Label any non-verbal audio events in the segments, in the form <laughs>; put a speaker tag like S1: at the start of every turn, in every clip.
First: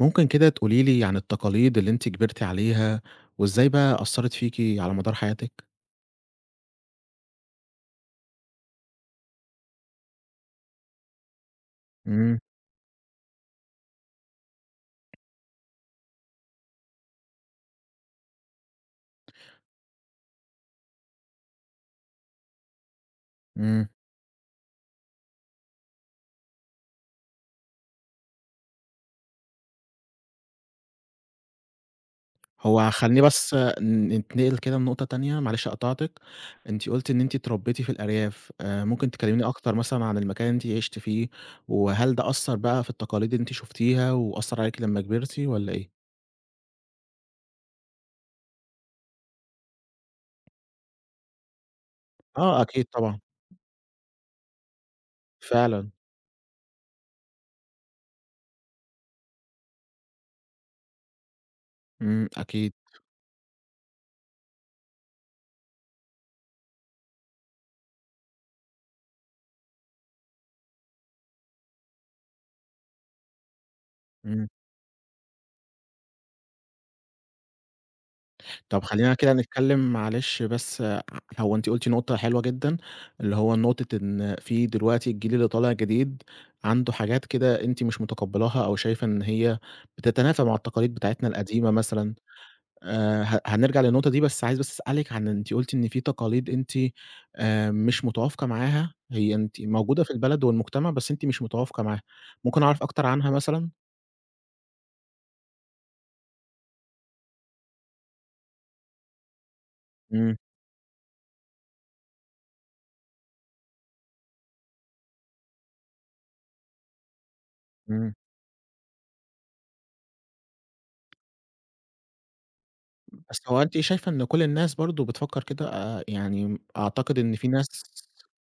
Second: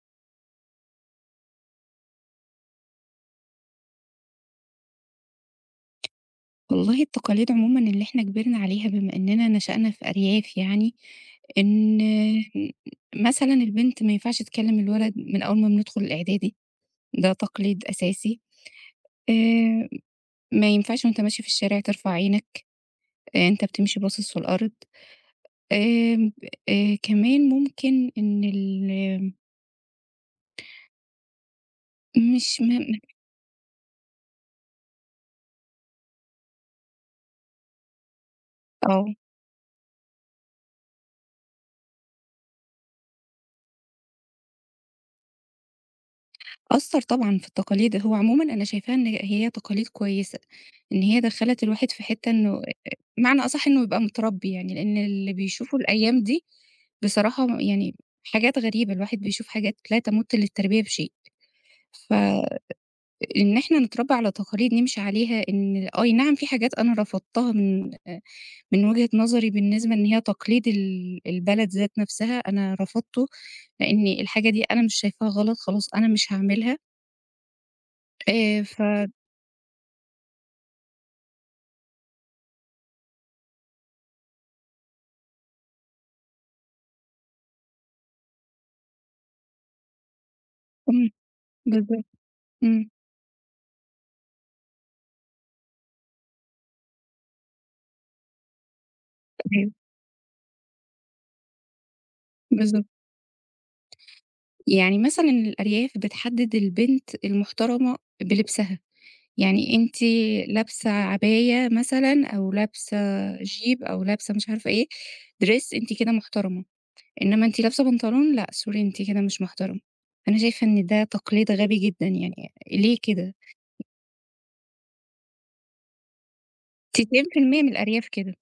S1: ممكن كده تقولي لي عن التقاليد اللي أنتِ كبرتِ عليها، وإزاي بقى أثّرت فيكِ على مدار حياتِك؟
S2: والله التقاليد عمومًا اللي إحنا كبرنا عليها بما إننا نشأنا في أرياف يعني، إن
S1: إمم،
S2: مثلًا البنت ما ينفعش تكلم الولد من أول ما بندخل الإعدادي، ده تقليد أساسي. آآ ما ينفعش وأنت ماشي في الشارع ترفع عينك، آه، أنت
S1: إمم.
S2: بتمشي باصص في الأرض. آمم كمان ممكن إن ال مش م
S1: هو خلّيني بس نتنقل كده لنقطة تانية، معلش قطعتِك، أنتِ قُلتِ إن أنتِ اتربيتِ في الأرياف،
S2: آه،
S1: ممكن تكلميني أكتر مثلًا عن المكان اللي أنتِ عِشتِ فيه، وهل ده أثّر بقى في التقاليد اللي أنتِ شُفتيها وأثّر عليكِ لمّا كبرتِ والّا إيه؟
S2: أثّر طبعًا في التقاليد. هو عمومًا أنا شايفاها إن هي تقاليد كويسة، إن هي دخّلت الواحد في حتّة إنه
S1: آه أكيد طبعًا،
S2: معنى أصح إنه يبقى متربي يعني، لإن اللي بيشوفه
S1: فعلًا،
S2: الأيام دي بصراحة يعني حاجات غريبة، الواحد بيشوف حاجات لا تمُت للتربية بشيء،
S1: إمم، أكيد،
S2: فإن إحنا نتربى على تقاليد نمشي عليها إن أي نعم في حاجات أنا رفضتها من وجهة نظري بالنسبة إن هي تقليد ال البلد ذات نفسها، أنا رفضته لإن
S1: إمم.
S2: الحاجة دي أنا مش شايفاها غلط، خلاص أنا مش هاعملها. ف
S1: طب خلّينا كده نتكلّم معلش بس ع هو أنتِ قُلتِ نقطة حلوة جدًا، اللي هو نقطة إن في دلوقتي الجيل اللي طالع جديد عنده حاجات كده أنتِ مش متقبّلاها أو شايفة إن هي بتتنافى مع التقاليد
S2: إمم،
S1: بتاعتنا القديمة
S2: بالضبط،
S1: مثلًا،
S2: إمم،
S1: ه هنرجع للنقطة دي بس عايز بس أسألِك عن أنتِ قُلتِ إن في تقاليد أنتِ مش متوافقة معاها، هي أنتِ
S2: أيوه،
S1: موجودة في البلد والمجتمع بس أنتِ مش متوافقة معاها، ممكن أعرف
S2: بالضبط.
S1: أكتر عنها مثلًا؟
S2: يعني مثلًا الأرياف بتحدد البنت المحترمة بلبسها، يعني أنتِ
S1: إمم،
S2: لابسة عباية مثلًا أو لابسة جيب أو لابسة مش عارفة إيه، dress أنتِ كده محترمة، إنما أنتِ لابسة
S1: إمم.
S2: بنطلون لأ sorry أنتِ كده مش محترمة. أنا شايفة إن ده تقليد غبي جدًا يعني ليه كده؟
S1: بس هو أنتِ شايفة إن كل الناس برضه بتفكّر كده؟ يعني أعتقد إن في
S2: 90% من
S1: ناس
S2: الأرياف كده.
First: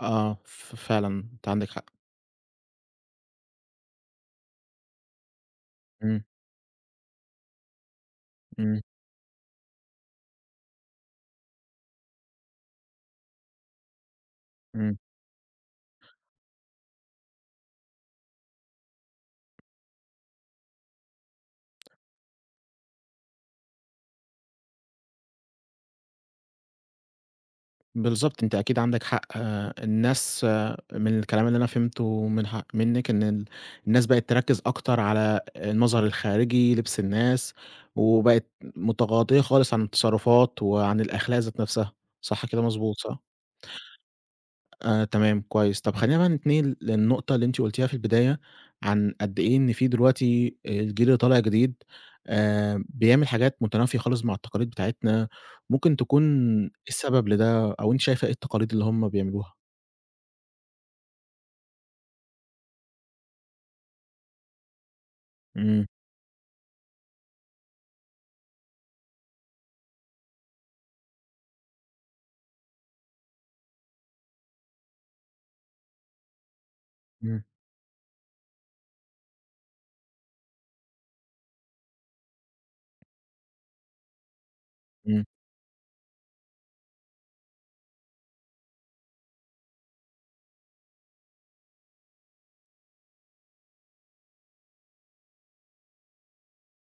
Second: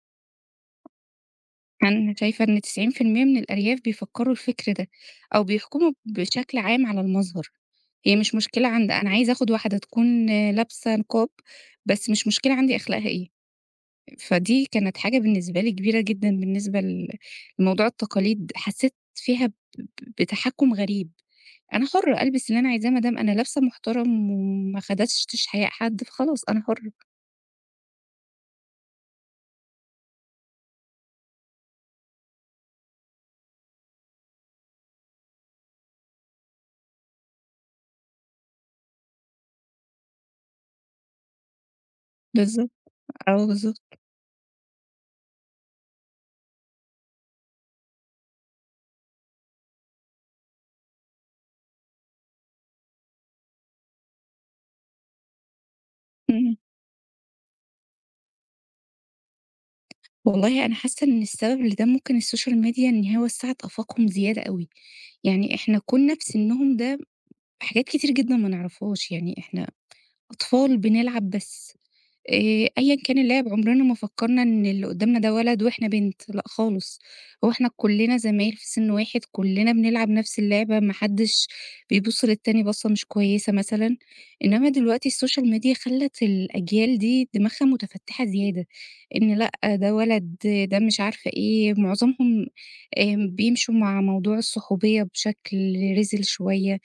S1: آه، فعلًا أنتِ عندِك حق.
S2: أنا شايفة إن 90% من الأرياف بيفكّروا الفكر ده، أو بيحكموا
S1: إمم،
S2: بشكل عام على المظهر، هي مش مشكلة
S1: إمم،
S2: عند أنا عايزة آخُد واحدة تكون لابسة نقاب، بس مش مشكلة عندي أخلاقها إيه، فدي كانت
S1: إمم.
S2: حاجة بالنسبة لي كبيرة جدًا بالنسبة لموضوع التقاليد، حسّيت فيها بتحكُّم غريب، أنا حُرّة ألبس اللي أنا عايزاه ما دام أنا لابسة محترم وما خدشتش حياء حد، فخلاص أنا حُرّة.
S1: بالضبط، أنتِ أكيد عندِك حق. آه، الناس آه، من الكلام اللي أنا فهمته من ح منِّك إن الناس بقت تركّز أكتر على المظهر الخارجي، لبس الناس، وبقت متغاضية خالص عن التصرفات وعن الأخلاق ذات نفسها. صح كده
S2: بالضبط،
S1: مضبوط، صح؟
S2: آه بالضبط،
S1: آه، تمام كويس. طب خلّينا بقى نتنقل للنقطة اللي أنتِ قُلتيها في البداية، عن قد إيه إن في دلوقتي الجيل اللي طالع جديد بيعمل حاجات متنافية خالص مع التقاليد بتاعتنا، ممكن تكون
S2: إمم. <laughs>
S1: السبب لده أو أنتِ شايفة إيه التقاليد اللي هم بيعملوها؟
S2: والله أنا حاسة إن السبب لده ممكن السوشيال ميديا إن هو وسّعت آفاقهم زيادة أوي، يعني إحنا
S1: إمم،
S2: كُنّا في سِنّهم ده حاجات كتير جدًا ما نعرفهاش، يعني إحنا أطفال بنلعب بس. أيًا كان اللاعب عمرنا ما فكّرنا إن اللي قدّامنا ده ولد وإحنا بنت، لأ خالص،
S1: إمم،
S2: هو إحنا كُلّنا زمايل في سِن واحد، كُلّنا بنلعب نفس اللعبة، ما حدّش بيبُص للتاني بَصّة مش كويسة مثلًا، إنّما دلوقتي
S1: إمم،
S2: الSocial Media خلّت الأجيال دي دماغها متفتّحة زيادة، إن لأ ده ولد، ده مش عارفة إيه، معظمهم بيمشوا مع موضوع الصحوبية بشكل رِزل شوية،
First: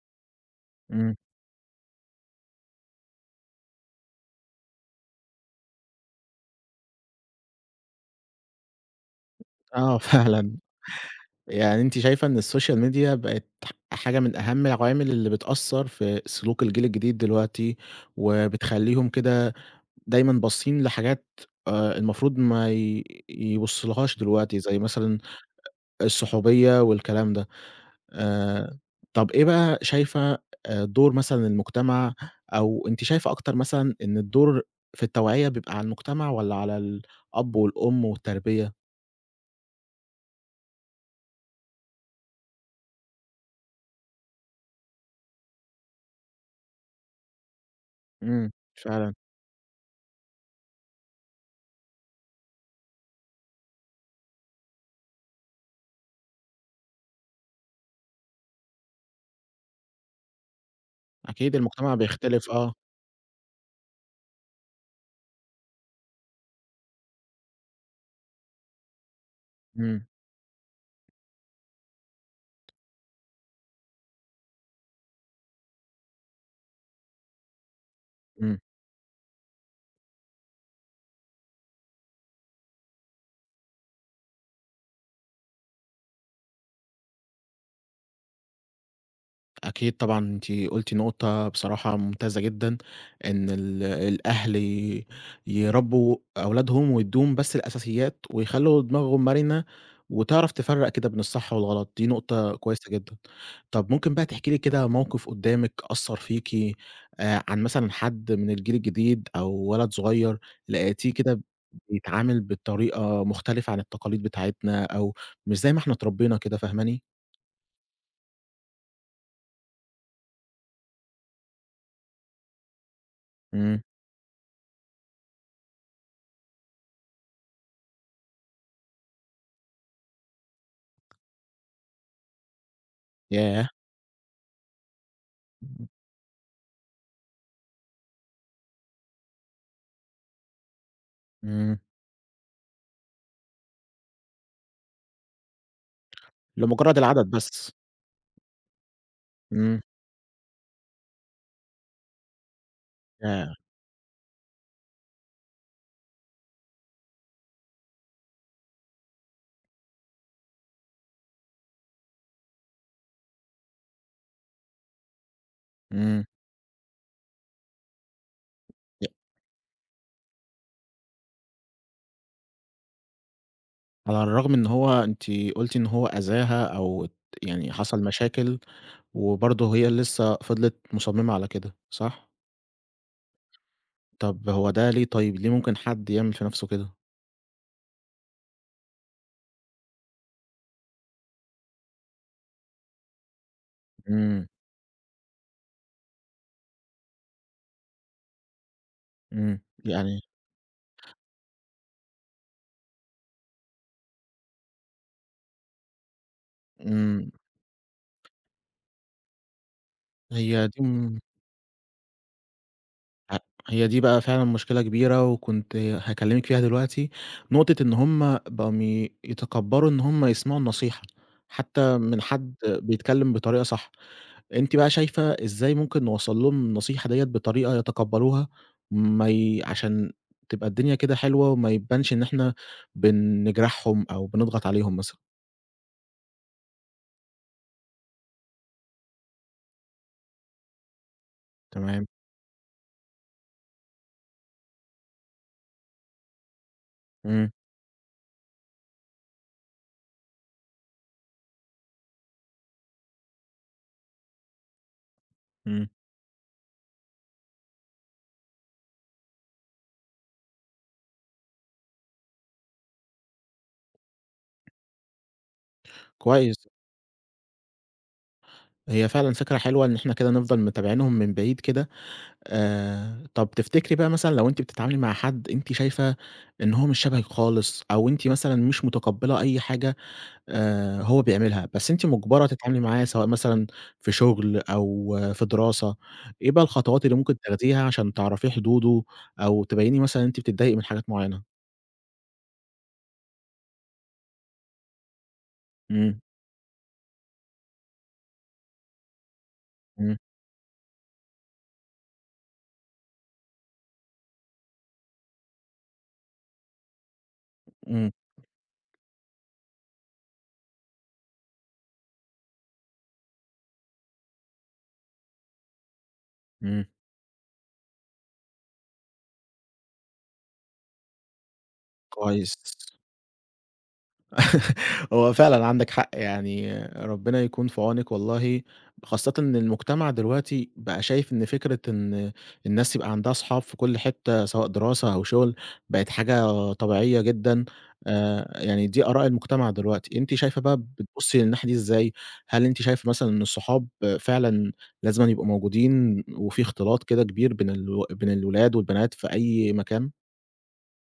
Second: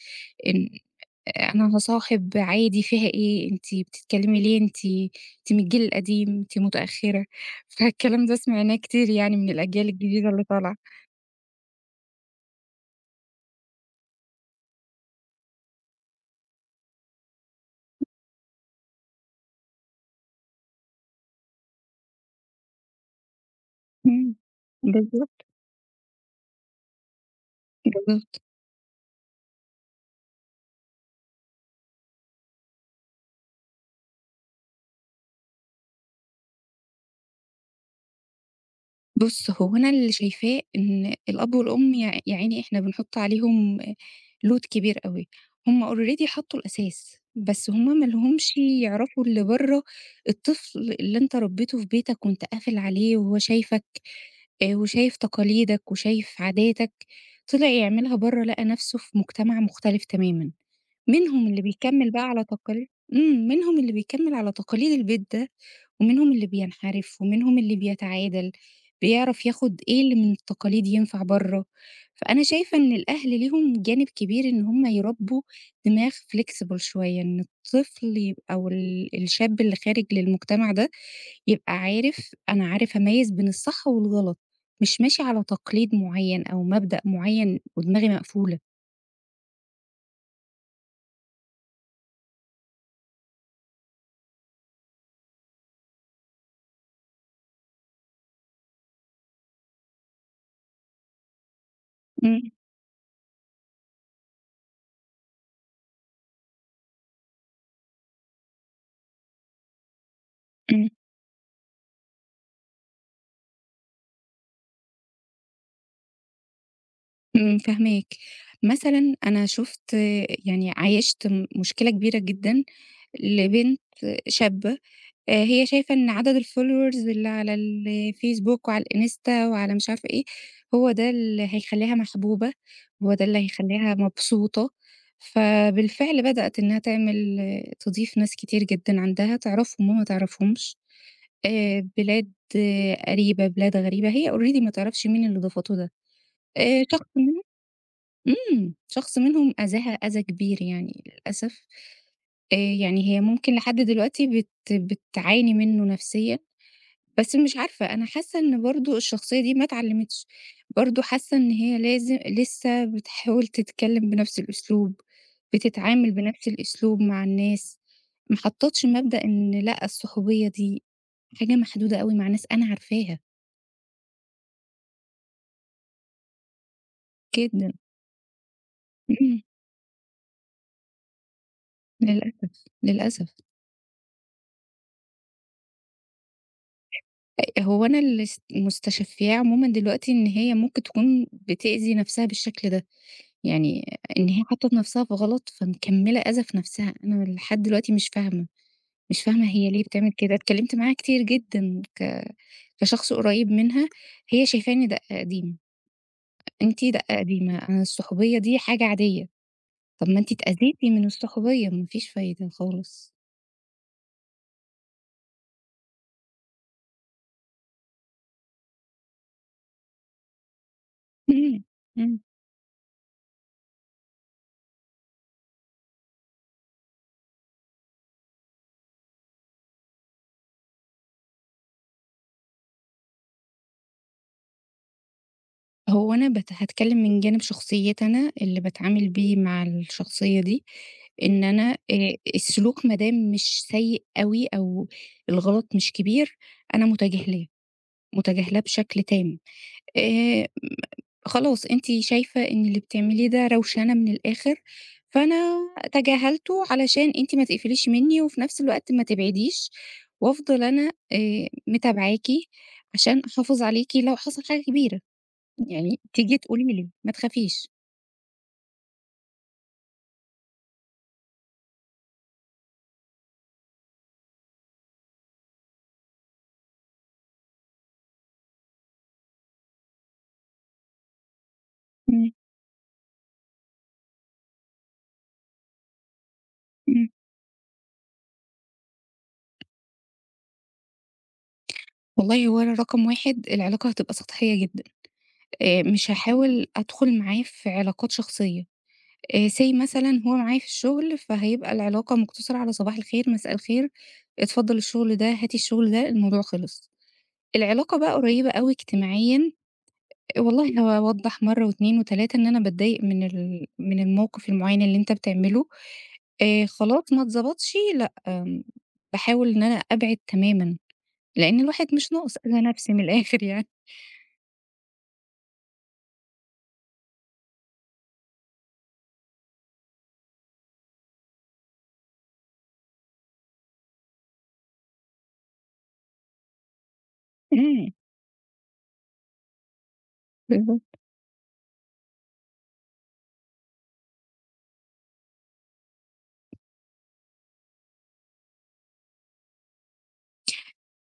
S2: إن
S1: إمم،
S2: أنا هاصاحب عادي فيها إيه، أنتِ بتتكلمي ليه، أنتِ من الجيل القديم، أنتِ متأخرة، <laughs> فالكلام ده سمعناه كتير يعني من الأجيال
S1: آه
S2: الجديدة
S1: <laughs>
S2: اللي
S1: فعلًا،
S2: طالعة.
S1: يعني أنتِ شايفة إن السوشيال ميديا بقت حاجة من أهم العوامل اللي بتأثّر في سلوك الجيل الجديد دلوقتي، وبتخلّيهم كده دايمًا باصين لحاجات المفروض ما ي يبُصّلهاش
S2: إمم،
S1: دلوقتي، زي مثلًا
S2: بالضبط،
S1: الصحوبية والكلام ده.
S2: بالضبط.
S1: آآ طَب إيه بقى شايفة دور مثلًا المجتمع أو أنتِ شايفة أكتر مثلًا إن الدور في التوعية بيبقى على المجتمع والّا على الأب والأم والتربية؟
S2: بُص، هو أنا اللي شايفاه إن الأب والأم يا عيني إحنا بنحُط عليهم load كبير أوي، هم already حطّوا الأساس، بس هم ما
S1: إمم،
S2: لهمش
S1: فعلًا،
S2: يعرفوا اللي برّه. الطفل اللي أنت ربّيته في بيتك وأنت قافل عليه وهو شايفك وشايف تقاليدك وشايف عاداتك، طلع يعملها برّه لقى نَفْسه في مجتمع مختلف تمامًا، منهم
S1: أكيد
S2: اللي
S1: المجتمع
S2: بيكمّل بقى على
S1: بيختلف آه،
S2: تقاليد. منهم اللي بيكمّل على تقاليد البيت ده ومنهم اللي بينحرف، ومنهم اللي بيتعادل، بيعرف ياخد إيه
S1: إمم،
S2: اللي من التقاليد ينفع برّه، فأنا شايفة إن الأهل ليهم جانب كبير إن هم يربّوا دماغ flexible شوية، إن الطفل يبقى
S1: إمم.
S2: أو ال الشاب اللي خارج للمجتمع ده يبقى عارف أنا عارف أميّز بين الصح والغلط، مش ماشي على تقليد معيّن أو مبدأ معيّن ودماغي مقفولة.
S1: أكيد طبعًا أنتِ قُلتِ نقطة بصراحة ممتازة جدًا، إن الأهل يربّوا أولادهم ويدّوهم بس الأساسيات، ويخلّوا دماغهم مرنة وتعرف تفرّق كده بين الصح والغلط، دي
S2: إمم،
S1: نقطة كويسة جدًا. طَب ممكن بقى تحكي لي كده موقف قدّامِك أثّر فيكِ عن مثلًا حد من الجيل الجديد أو ولد صغير
S2: إمم،
S1: لقيتيه كده بيتعامل بطريقة مختلفة عن التقاليد بتاعتنا أو مش زي ما إحنا اتربينا كده فاهماني؟
S2: إمم، فاهماك. مثلًا أنا شُفت يعني عايشت مشكلة كبيرة جدًا لبنت
S1: إمم،
S2: شابة، هي شايفة إن عدد الfollowers اللي على الفيسبوك وعلى الإنستا وعلى مش عارفة إيه، هو ده اللي هيخلّيها محبوبة، هو ده اللي
S1: ياه!
S2: هيخلّيها مبسوطة، فبالفعل بدأت إنها تعمل آه، تضيف ناس كتير جدًا عندها تعرفهم وما تعرفهمش،
S1: إمم.
S2: بلاد آه، قريبة، بلاد غريبة، هي already ما تعرفش مين اللي ضافته ده، آآ
S1: لمجرد
S2: شخص
S1: العدد بس.
S2: شخص منهم
S1: إمم.
S2: أذاها أذى كبير يعني للأسف، يعني هي
S1: ياه!
S2: ممكن لحد دلوقتي بتعاني منه نفسيًا، بس مش عارفة أنا حاسة إن برضه الشخصية دي ما اتعلمتش، برضه حاسة إن هي لازم لسه بتحاول تتكلم بنفس الأسلوب، بتتعامل
S1: إمم.
S2: بنفس الأسلوب مع الناس، ما حطتش
S1: ي
S2: مبدأ إن لأ الصحوبية دي حاجة محدودة أوي مع ناس أنا عارفاها،
S1: على الرغم إن هو أنتِ قُلتِ إن هو أذاها أو ات
S2: جدًا،
S1: يعني حصل مشاكل،
S2: إمم،
S1: وبرضه هي لسه فضلت مصممة على كده، صح؟
S2: للأسف، للأسف.
S1: طب هو ده ليه طيب، ليه ممكن حد يعمل في نَفْسه كده؟
S2: هو أنا اللي مستشفّياه عمومًا دلوقتي إن هي ممكن تكون بتأذي نَفْسها بالشكل ده، يعني إن هي
S1: إمم،
S2: حطّت نَفْسها في غلط فمكمّلة أذى في نَفْسها، أنا لحد دلوقتي مش فاهمة، مش فاهمة
S1: إمم.
S2: هي ليه بتعمل
S1: يعني
S2: كده، اتكلّمت معاها كتير جدًا كشخص قريّب منها، هي شايفاني دَقّة قديمة، أنتِ دَقّة
S1: إمم،
S2: قديمة، أنا الصحوبية دي حاجة عادية، طَب ما أنتِ
S1: هي
S2: اتأذيتِ
S1: دي م
S2: من الصحوبية ما فيش فايدة خالص.
S1: ه هي دي بقى فعلًا مشكلة كبيرة وكنت هاكلمِك فيها دلوقتي، نقطة إن هُم بقوا يتكبّروا إن هُم يسمعوا النصيحة،
S2: <laughs> إمم،
S1: حتى
S2: إمم.
S1: من حد بيتكلم بطريقة صح. أنتِ بقى شايفة إزاي ممكن نوصّل لهم النصيحة ديّة بطريقة يتقبّلوها، ما ي عشان تبقى الدنيا كده حلوة وما يبانش إن إحنا بنجرحهم أو بنضغط عليهم مثلًا؟
S2: هو أنا هاتكلم من جانب شخصيتي أنا، اللي باتعامل بيه مع الشخصية دي، إن أنا
S1: تمام،
S2: السلوك ما دام مش سيء أوي أو الغلط مش كبير، أنا متجاهلاه،
S1: إمم،
S2: متجاهلاه بشكل تام. م خلاص أنتِ شايفة إن اللي بتعمليه ده روشنة من الآخر، فأنا
S1: إمم،
S2: تجاهلته علشان أنتِ ما تقفليش منّي وفي نفس الوقت ما تبعديش، وأفضل أنا متابعاكِ عشان أحافظ عليكِ لو حصل حاجة كبيرة. يعني تيجي تقولي
S1: كويس.
S2: لي ما تخافيش.
S1: هي فعلًا فكرة حلوة إن إحنا كده نفضل متابعينهم من بعيد كده. طَب تفتكري بقى مثلًا لو أنتِ بتتعاملي مع حد أنتِ شايفة إن هو مش شبهِك خالص أو أنتِ مثلًا مش متقبّلة أي حاجة هو بيعملها، بس أنتِ
S2: إمم،
S1: مُجبرة تتعاملي معاه سواء مثلًا في شغل أو آه، في دراسة، إيه بقى الخطوات
S2: إمم.
S1: اللي ممكن تاخديها عشان تعرفي حدوده أو تبيّني مثلًا إن أنتِ بتتضايقي من حاجات معيّنة؟
S2: والله هو أنا رقم 1 العلاقة هتبقى سطحية جدًا، مش
S1: إمم،
S2: هاحاول أدخل معاه في علاقات شخصية، say
S1: إمم،
S2: مثلًا هو معايا في الشغل فهيبقى العلاقة مقتصرة على صباح الخير، مساء الخير، اتفضل الشغل ده، هاتي الشغل ده، الموضوع خلص. العلاقة
S1: إمم،
S2: بقى قريبة أوي اجتماعيًا، والله هاوضّح مرة و2 و3 إن أنا باتضايق من ال من الموقف المعين اللي أنت بتعمله،
S1: إمم،
S2: خلاص ما اتضبطش لأ، باحاول إن أنا أبعد تمامًا. لإن الواحد مش ناقص
S1: كويس.
S2: أذى نفسي من الآخر يعني.
S1: <laughs> هو فعلًا عندك حق، يعني ربنا يكون في عونِك والله، خاصةً إن المجتمع دلوقتي بقى شايف إن فكرة إن الناس يبقى عندها أصحاب في كل حتة سواء دراسة أو شغل، بقت حاجة طبيعية جدًا،
S2: إمم.
S1: يعني دي آراء المجتمع دلوقتي، أنتِ شايفة بقى
S2: بالضبط.
S1: بتبُصّي للناحية دي إزاي؟ هل أنتِ شايفة مثلًا إن الصحاب فعلًا لازمًا يبقوا موجودين وفي اختلاط كده كبير بين بين الولاد والبنات في أي مكان؟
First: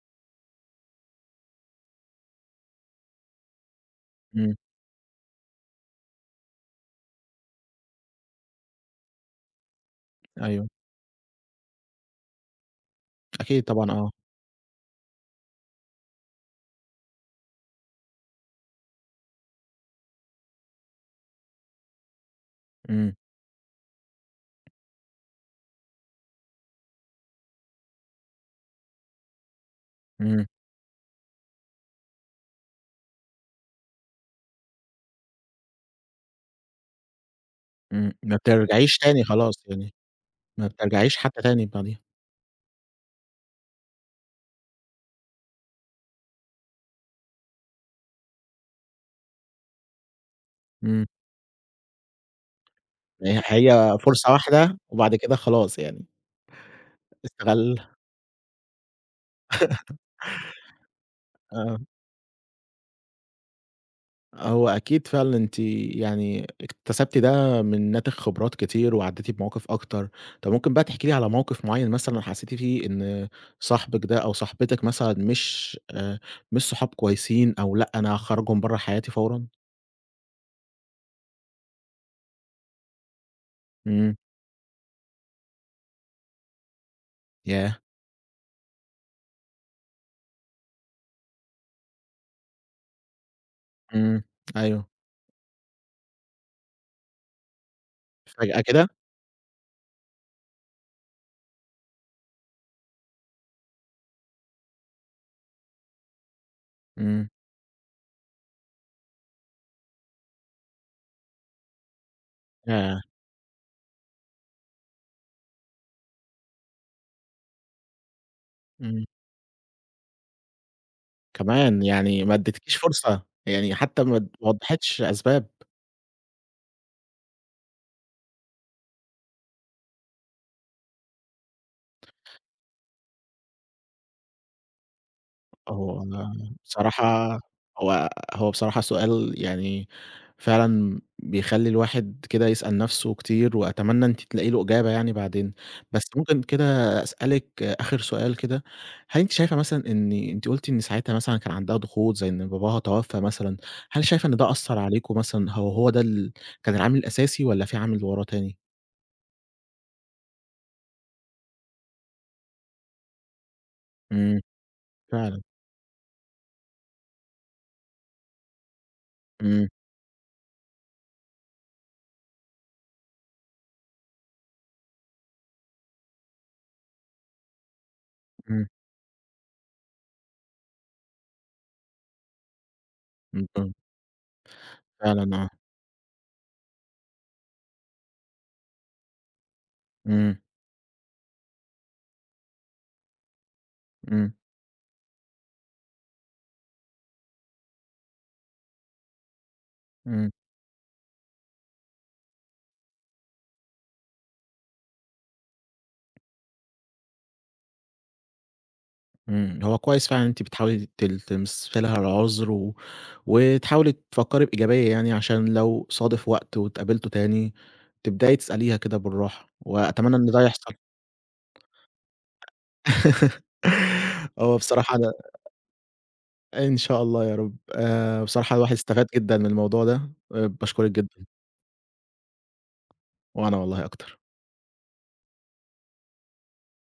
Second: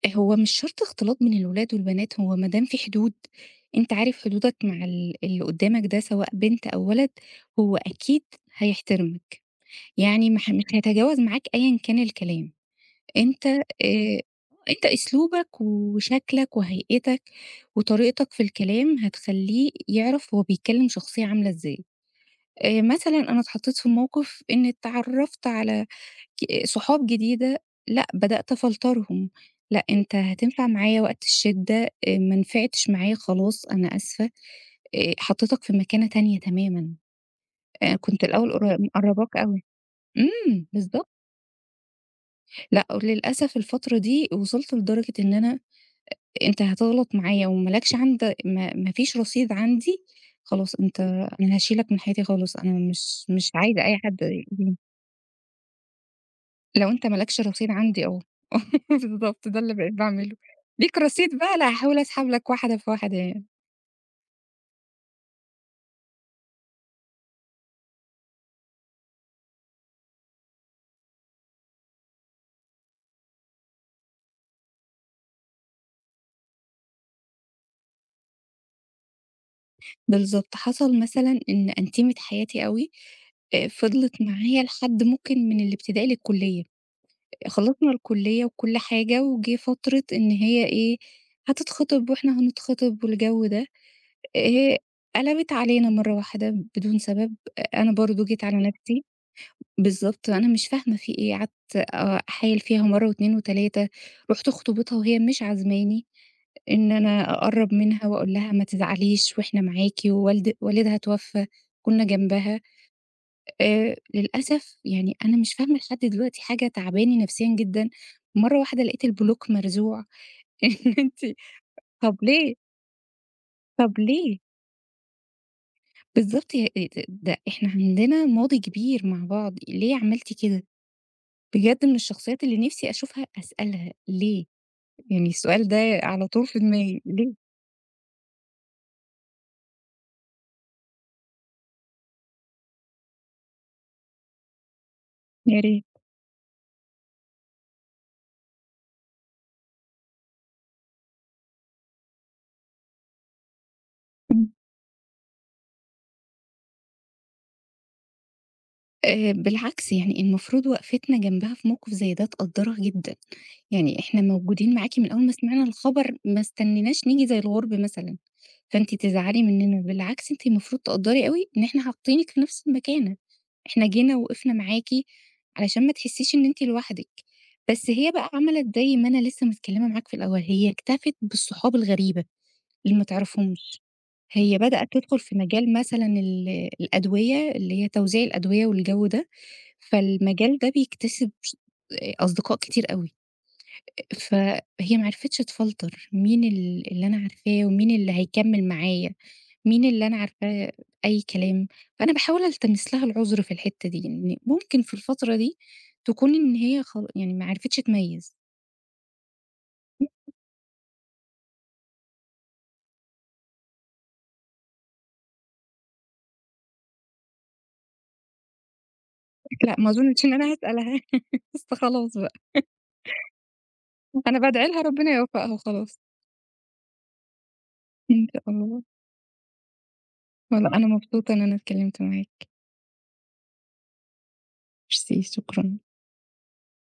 S2: هو مش شرط اختلاط من الولاد والبنات، هو ما دام في حدود، أنت عارف حدودك
S1: إمم،
S2: مع ال اللي قدّامك ده سواء بنت أو ولد، هو أكيد هيحترمك، يعني مش
S1: أيوه،
S2: هيتجاوز معاك أيًا كان الكلام، أنت
S1: أكيد طبعًا آه،
S2: آآ أنت أسلوبك وشكلك وهيئتك وطريقتك في الكلام هتخلّيه يعرف هو بيكلّم شخصية عاملة إزاي.
S1: إمم،
S2: مثلًا أنا اتحطيت في موقف إن اتعرّفت على صحاب جديدة. لأ، بدأت أفلترهم، لأ أنت
S1: إمم.
S2: هتنفع معايا وقت الشدة، ما نفعتش معايا خلاص أنا آسفة، حطيتك في مكانة تانية تمامًا، آآ
S1: إمم،
S2: كنت
S1: ما
S2: الأول قر
S1: بترجعيش تاني
S2: مقرّباك
S1: خلاص
S2: أوي.
S1: يعني،
S2: إمم،
S1: ما
S2: بالضبط.
S1: بترجعيش حتى تاني بعديها،
S2: لأ، وللأسف الفترة دي وصلت لدرجة إن أنا أنت هتغلط معايا وما لكش عند ما ما فيش رصيد عندي، خلاص أنت
S1: إمم،
S2: أنا هاشيلك من حياتي خالص، أنا
S1: هي
S2: مش عايزة أي
S1: هي
S2: حد.
S1: فرصة واحدة وبعد كده خلاص يعني
S2: لو أنت ما لكش
S1: استغل
S2: رصيد عندي آه، بالضبط <laughs> ده اللي بقيت باعمله، ليك رصيد بقى لأ
S1: آه،
S2: هاحاول أسحب لك واحدة في واحدة يعني.
S1: هو أكيد فعلًا أنتِ يعني اكتسبتِ ده من ناتج خبرات كتير وعدّيتِ بمواقف أكتر، طب ممكن بقى تحكي لي على موقف معيّن مثلًا حسيتِ فيه إن صاحبِك ده أو صاحبتِك مثلًا مش صحاب كويسين أو لأ أنا هاخرّجهم برّه حياتي فورًا؟
S2: بالضبط، حصل مثلًا إن أنتيمة حياتي أوي،
S1: إمم،
S2: فضلت معايا لحد ممكن من الابتدائي للكلية،
S1: ياه!
S2: خلصنا الكلية وكل حاجة وجه فترة إن هي إيه، هتتخطب وإحنا هنتخطب والجو ده،
S1: إمم،
S2: آآ،
S1: أيوه،
S2: قلبت علينا مرة واحدة بدون سبب، آه، أنا برضه جيت على
S1: فجأة كده؟
S2: نفسي. بالضبط، أنا مش فاهمة في إيه، قعدت أحايل فيها مرّة و2 و3، رُحت خطوبتها وهي مش عازماني إن
S1: إمم،
S2: أنا أقرّب منها وأقول لها ما تزعليش وإحنا معاكِ، ووالد والدها توفى كُنّا جنبها،
S1: ياه!
S2: للأسف يعني أنا مش فاهمة لحد دلوقتي حاجة تعباني نفسيًا جدًا، مرّة واحدة لقيت
S1: إمم.
S2: البلوك مرزوع. <laughs> إن أنتِ
S1: كمان!
S2: طَب
S1: يعني ما
S2: ليه؟
S1: اديتكيش فرصة، يعني
S2: طَب
S1: حتى ما
S2: ليه؟
S1: وضّحتش أسباب.
S2: بالضبط ي ت ده إحنا عندنا ماضي كبير مع بعض، ليه عملتِ كده؟ بجد من الشخصيات اللي نِفْسي أشوفها أسألها ليه؟ يعني السؤال ده
S1: هو
S2: على طول في دماغي، ليه؟
S1: بصراحة هو بصراحة سؤال يعني فعلًا بيخلّي الواحد كده يسأل نَفْسه كتير، وأتمنى أنتِ تلاقي له إجابة يعني بعدين.
S2: يا ريت.
S1: بس ممكن كده أسألِك آخر سؤال كده، هل أنتِ شايفة مثلًا إن أنتِ قُلتِ إن ساعتها مثلًا كان عندها ضغوط زي إن باباها توفى مثلًا، هل شايفة إن
S2: إمم.
S1: ده أثّر عليكم مثلًا هو ده كان العامل الأساسي والّا في عامل وراه تاني؟
S2: بالعكس يعني المفروض وقفتنا جنبها في موقف زي ده تقدّرها جدًا، يعني إحنا
S1: إمم،
S2: موجودين معاكِ من أول ما
S1: فعلًا.
S2: سمعنا الخبر، ما استنيناش نيجي زي الغُرب مثلًا، فأنتِ تزعلي
S1: إمم،
S2: مننا، بالعكس أنتِ المفروض تقدّري أوي إن إحنا حاطينِك في نفس المكانة، إحنا جينا ووقفنا معاكِ علشان ما تحسيش إن أنتِ لوحدِك، بس هي بقى
S1: إمم.
S2: عملت زي ما أنا لسه متكلمة معاك في الأول، هي اكتفت بالصحاب الغريبة اللي ما تعرفيهمش.
S1: بالضبط،
S2: هي بدأت تدخل
S1: فعلًا
S2: في
S1: آه،
S2: مجال مثلًا ال الأدوية، اللي هي توزيع الأدوية والجو ده،
S1: إمم،
S2: فالمجال ده بيكتسب أصدقاء كتير أوي،
S1: إمم،
S2: فهي ما عرفتش تفلتر مين ال اللي أنا عارفاه ومين اللي هيكمّل معايا، مين اللي أنا
S1: إمم،
S2: عارفاه أي كلام، فأنا باحاول ألتمس لها العذر في الحتّة دي، إن ممكن في الفترة دي تكون إن هي يعني ما عرفتش تميّز،
S1: إمم، هو كويس فعلًا إن أنتِ بتحاولي تمثّلي لها العذر وتحاولي تفكّري بإيجابية يعني عشان لو صادف وقت واتقابلتوا تاني، تبدأي تسأليها كده بالراحة،
S2: لأ ما
S1: وأتمنى
S2: أظنش
S1: إن
S2: إن
S1: ده
S2: أنا
S1: يحصل.
S2: هاسألها. <laughs> بس خلاص بقى،
S1: <laughs>
S2: أنا
S1: هو
S2: بادعي لها
S1: بصراحة
S2: ربنا
S1: أنا
S2: يوفقها وخلاص.
S1: إن شاء الله يا رب،
S2: إن شاء
S1: بصراحة الواحد
S2: الله.
S1: استفاد جدًا من الموضوع ده،
S2: والله أنا
S1: باشكرِك جدًا،
S2: مبسوطة إن أنا اتكلمت معاك،
S1: وأنا والله أكتر.
S2: ميرسي، شكرًا.